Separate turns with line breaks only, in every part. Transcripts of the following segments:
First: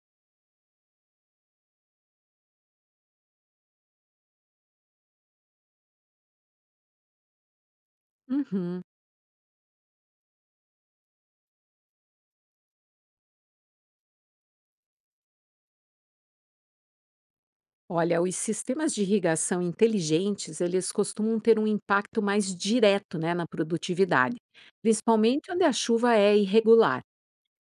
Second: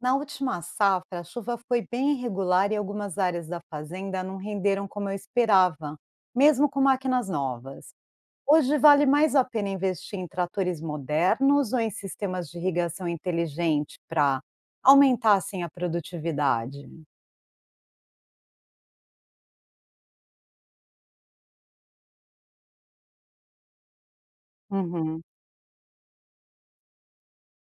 Na última safra, a chuva foi bem irregular e algumas áreas da fazenda não renderam como eu esperava, mesmo com máquinas novas. Hoje
Uhum.
vale mais a pena investir em tratores modernos ou em sistemas de irrigação inteligente para aumentar assim a produtividade?
Olha, os sistemas de irrigação inteligentes, eles costumam ter um impacto mais direto, né, na produtividade,
Uhum.
principalmente onde a chuva é irregular.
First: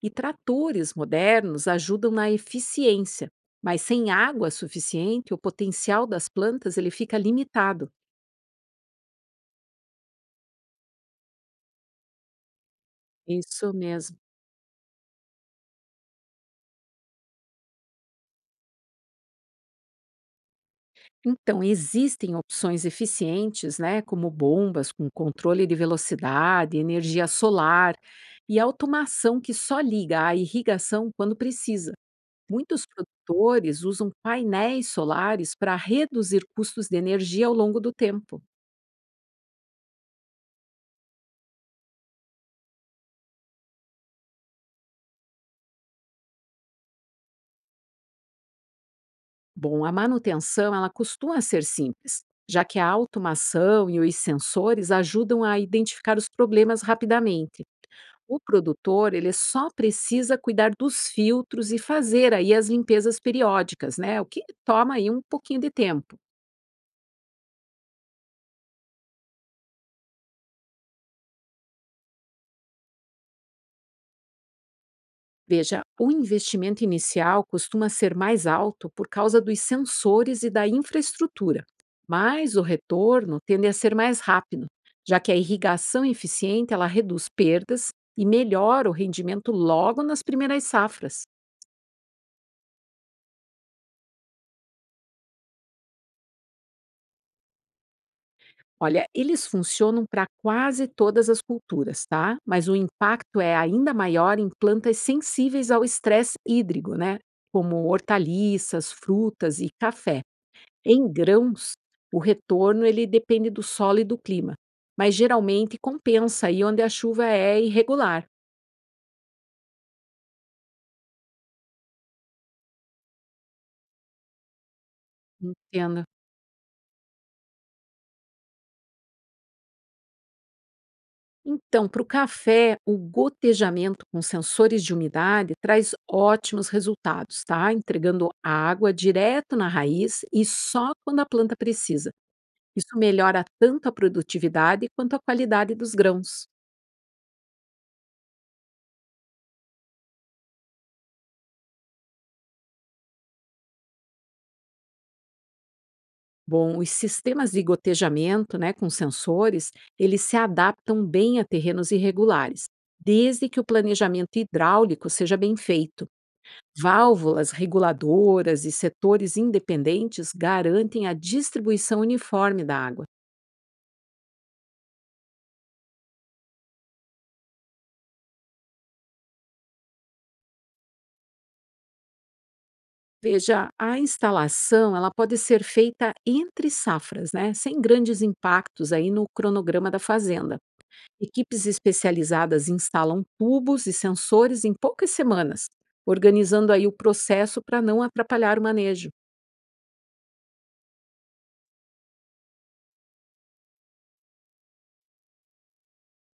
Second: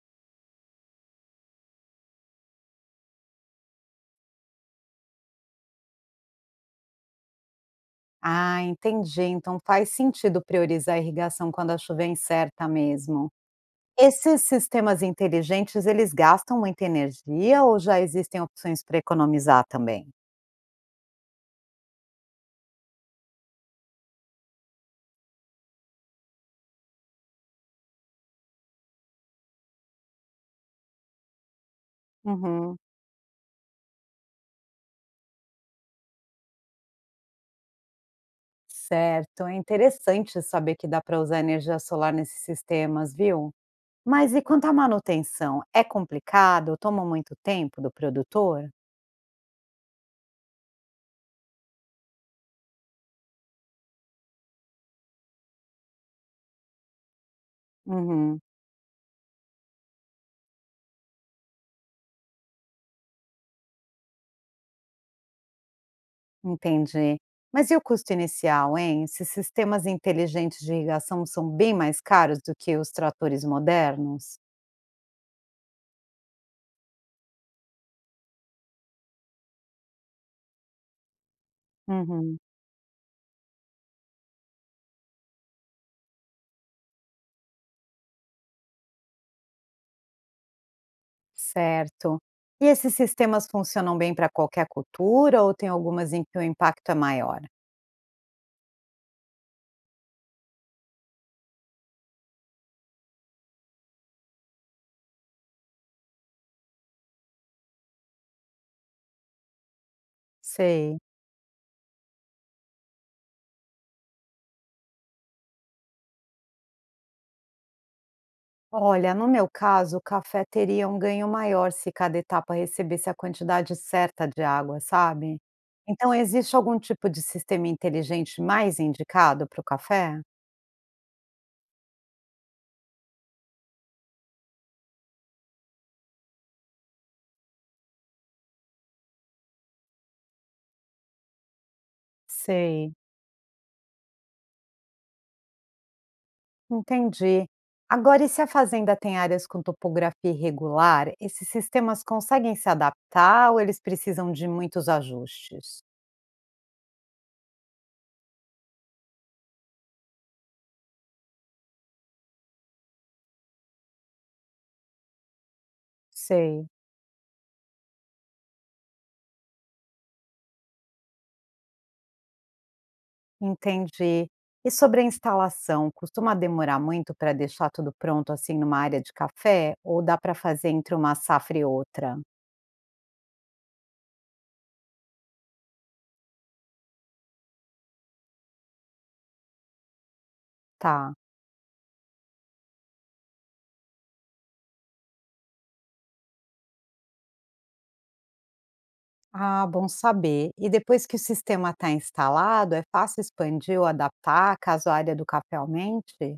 E tratores modernos ajudam na eficiência, mas sem água suficiente, o potencial das plantas ele fica limitado.
Ah, entendi. Então faz sentido priorizar a irrigação quando a chuva é incerta mesmo.
Isso mesmo.
Esses sistemas inteligentes, eles gastam muita energia ou já existem opções para economizar também?
Então, existem opções eficientes, né, como bombas com controle de velocidade, energia solar e automação que só liga à irrigação quando precisa.
Uhum,
Muitos produtores usam painéis solares para reduzir custos de energia ao longo do tempo.
certo. É interessante saber que dá para usar energia solar nesses sistemas, viu? Mas e quanto à manutenção? É complicado? Toma muito tempo do produtor?
Bom, a manutenção ela costuma ser simples, já que a automação e os sensores ajudam a identificar os problemas rapidamente. O
Uhum,
produtor, ele só precisa cuidar dos filtros e fazer aí as limpezas periódicas, né? O que toma aí um pouquinho de tempo.
entendi. Mas e o custo inicial, hein? Esses sistemas inteligentes de irrigação são bem mais caros do que os tratores modernos?
Veja, o investimento inicial costuma ser mais alto por causa dos sensores e da infraestrutura,
Uhum,
mas o retorno tende a ser mais rápido, já que a irrigação eficiente, ela reduz perdas e melhora o rendimento logo nas primeiras safras.
certo. E esses sistemas funcionam bem para qualquer cultura ou tem algumas em que o impacto é maior?
Olha, eles funcionam para quase todas as culturas, tá? Mas o impacto é ainda maior em plantas sensíveis ao estresse hídrico, né? Como hortaliças, frutas e café.
Sei.
Em grãos, o retorno ele depende do solo e do clima, mas geralmente compensa aí onde a chuva é irregular.
Olha, no meu caso, o café teria um ganho maior se cada etapa recebesse a quantidade certa de água, sabe?
Entenda.
Então, existe algum tipo de sistema inteligente mais indicado para o café?
Então, para o café, o gotejamento com sensores de umidade traz ótimos resultados, tá? Entregando água direto na raiz e só quando a planta precisa.
Sei.
Isso melhora tanto a produtividade quanto a qualidade dos grãos.
Entendi. Agora, e se a fazenda tem áreas com topografia irregular, esses sistemas conseguem se adaptar ou eles precisam de muitos ajustes?
Bom, os sistemas de gotejamento, né, com sensores, eles se adaptam bem a terrenos irregulares, desde que o planejamento hidráulico seja bem feito.
Sei.
Válvulas reguladoras e setores independentes garantem a distribuição uniforme da água.
Entendi. E sobre a instalação, costuma demorar muito para deixar tudo pronto assim numa área de café? Ou dá para fazer entre uma safra e outra?
Veja, a instalação ela pode ser feita entre safras, né, sem grandes impactos aí no cronograma da fazenda.
Tá.
Equipes especializadas instalam tubos e sensores em poucas semanas, organizando aí o processo para não atrapalhar o manejo.
Ah, bom saber. E depois que o sistema está instalado, é fácil expandir ou adaptar caso a área do café aumente?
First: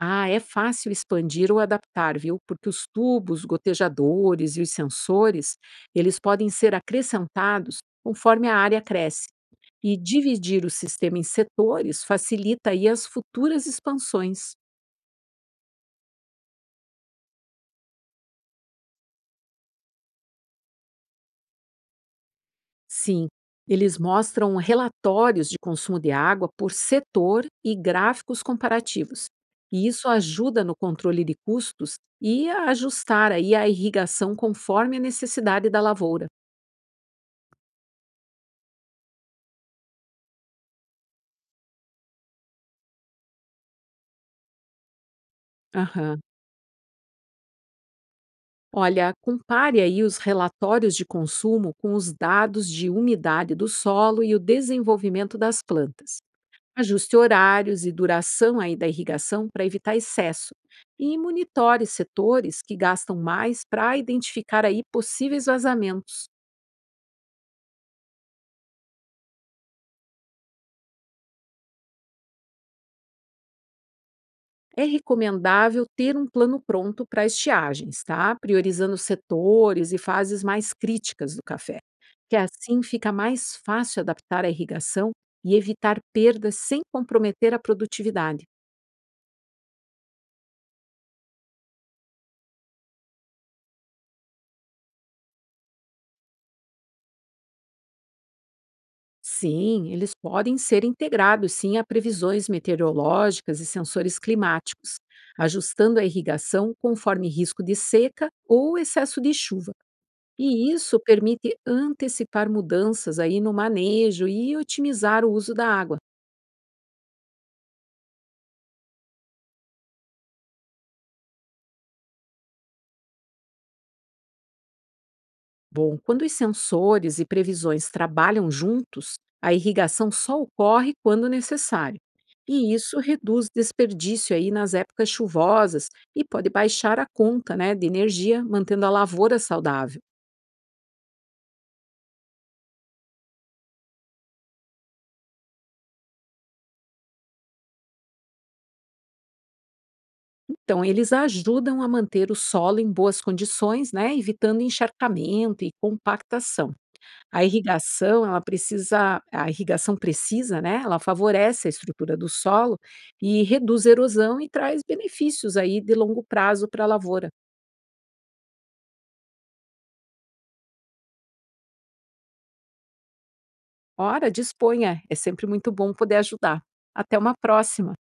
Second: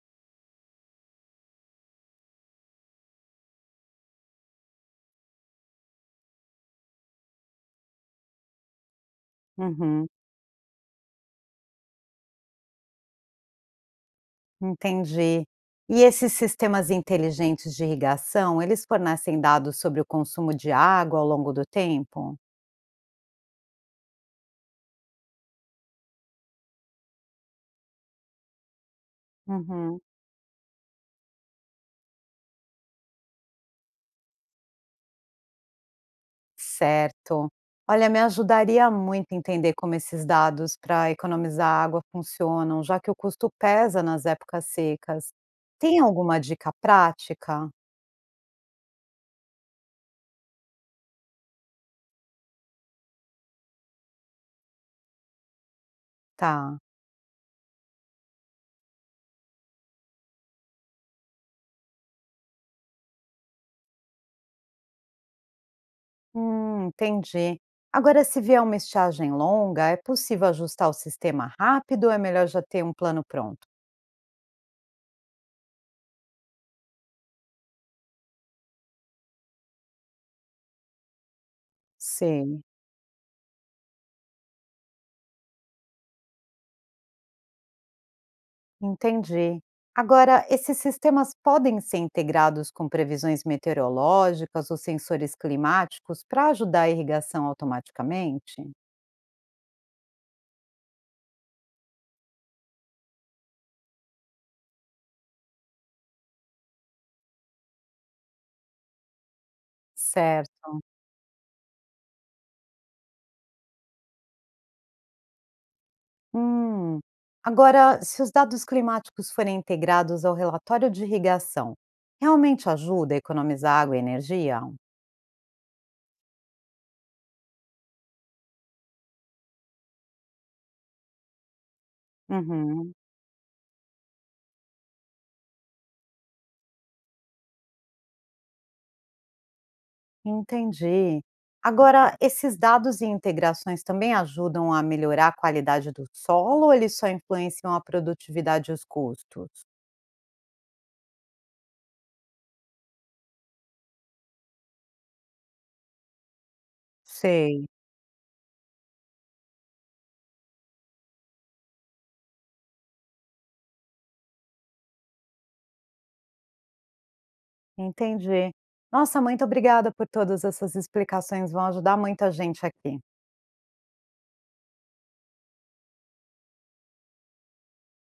Ah, é fácil expandir ou adaptar, viu? Porque os tubos, gotejadores e os sensores, eles podem ser acrescentados conforme a área cresce. E
Uhum,
dividir o sistema em setores facilita aí as futuras expansões.
entendi. E esses sistemas inteligentes de irrigação, eles fornecem dados sobre o consumo de água ao longo do tempo?
Sim, eles mostram relatórios de consumo de água por setor e gráficos comparativos. E
Uhum.
isso ajuda no controle de custos e a ajustar aí a irrigação conforme a necessidade da lavoura.
Certo. Olha, me ajudaria muito entender como esses dados para economizar água funcionam, já que o custo pesa nas épocas secas. Tem
Aham.
alguma dica prática?
Olha, compare aí os relatórios de consumo com os dados de umidade do solo e o desenvolvimento das plantas.
Tá.
Ajuste horários e duração aí da irrigação para evitar excesso. E monitore setores que gastam mais para identificar aí possíveis vazamentos.
Entendi. Agora, se vier uma estiagem longa, é possível ajustar o sistema rápido ou é melhor já ter um plano pronto?
É recomendável ter um plano pronto para estiagens, tá? Priorizando setores e fases mais críticas do café, que
Sim.
assim fica mais fácil adaptar a irrigação e evitar perdas sem comprometer a produtividade.
Entendi. Agora, esses sistemas podem ser integrados com previsões meteorológicas ou sensores climáticos para ajudar a irrigação automaticamente?
Sim, eles podem ser integrados sim a previsões meteorológicas e sensores climáticos, ajustando a irrigação conforme risco de seca ou excesso de chuva. E
Certo.
isso permite antecipar mudanças aí no manejo e otimizar o uso da água.
Hum. Agora, se os dados climáticos forem integrados ao relatório de irrigação, realmente ajuda a economizar água e energia?
Bom, quando os sensores e previsões trabalham juntos, a irrigação só ocorre quando necessário. E
Uhum,
isso reduz desperdício aí nas épocas chuvosas e pode baixar a conta né, de energia, mantendo a lavoura saudável.
entendi. Agora, esses dados e integrações também ajudam a melhorar a qualidade do solo ou eles só influenciam a produtividade e os custos?
Então, eles ajudam a manter o solo em boas condições, né, evitando encharcamento e compactação. A
Sei,
irrigação, ela precisa a irrigação precisa, né, ela favorece a estrutura do solo e reduz a erosão e traz benefícios aí de longo prazo para a lavoura.
entendi. Nossa, muito obrigada por todas essas explicações, vão ajudar muita gente aqui.
Ora, disponha, é sempre muito bom poder ajudar. Até uma próxima.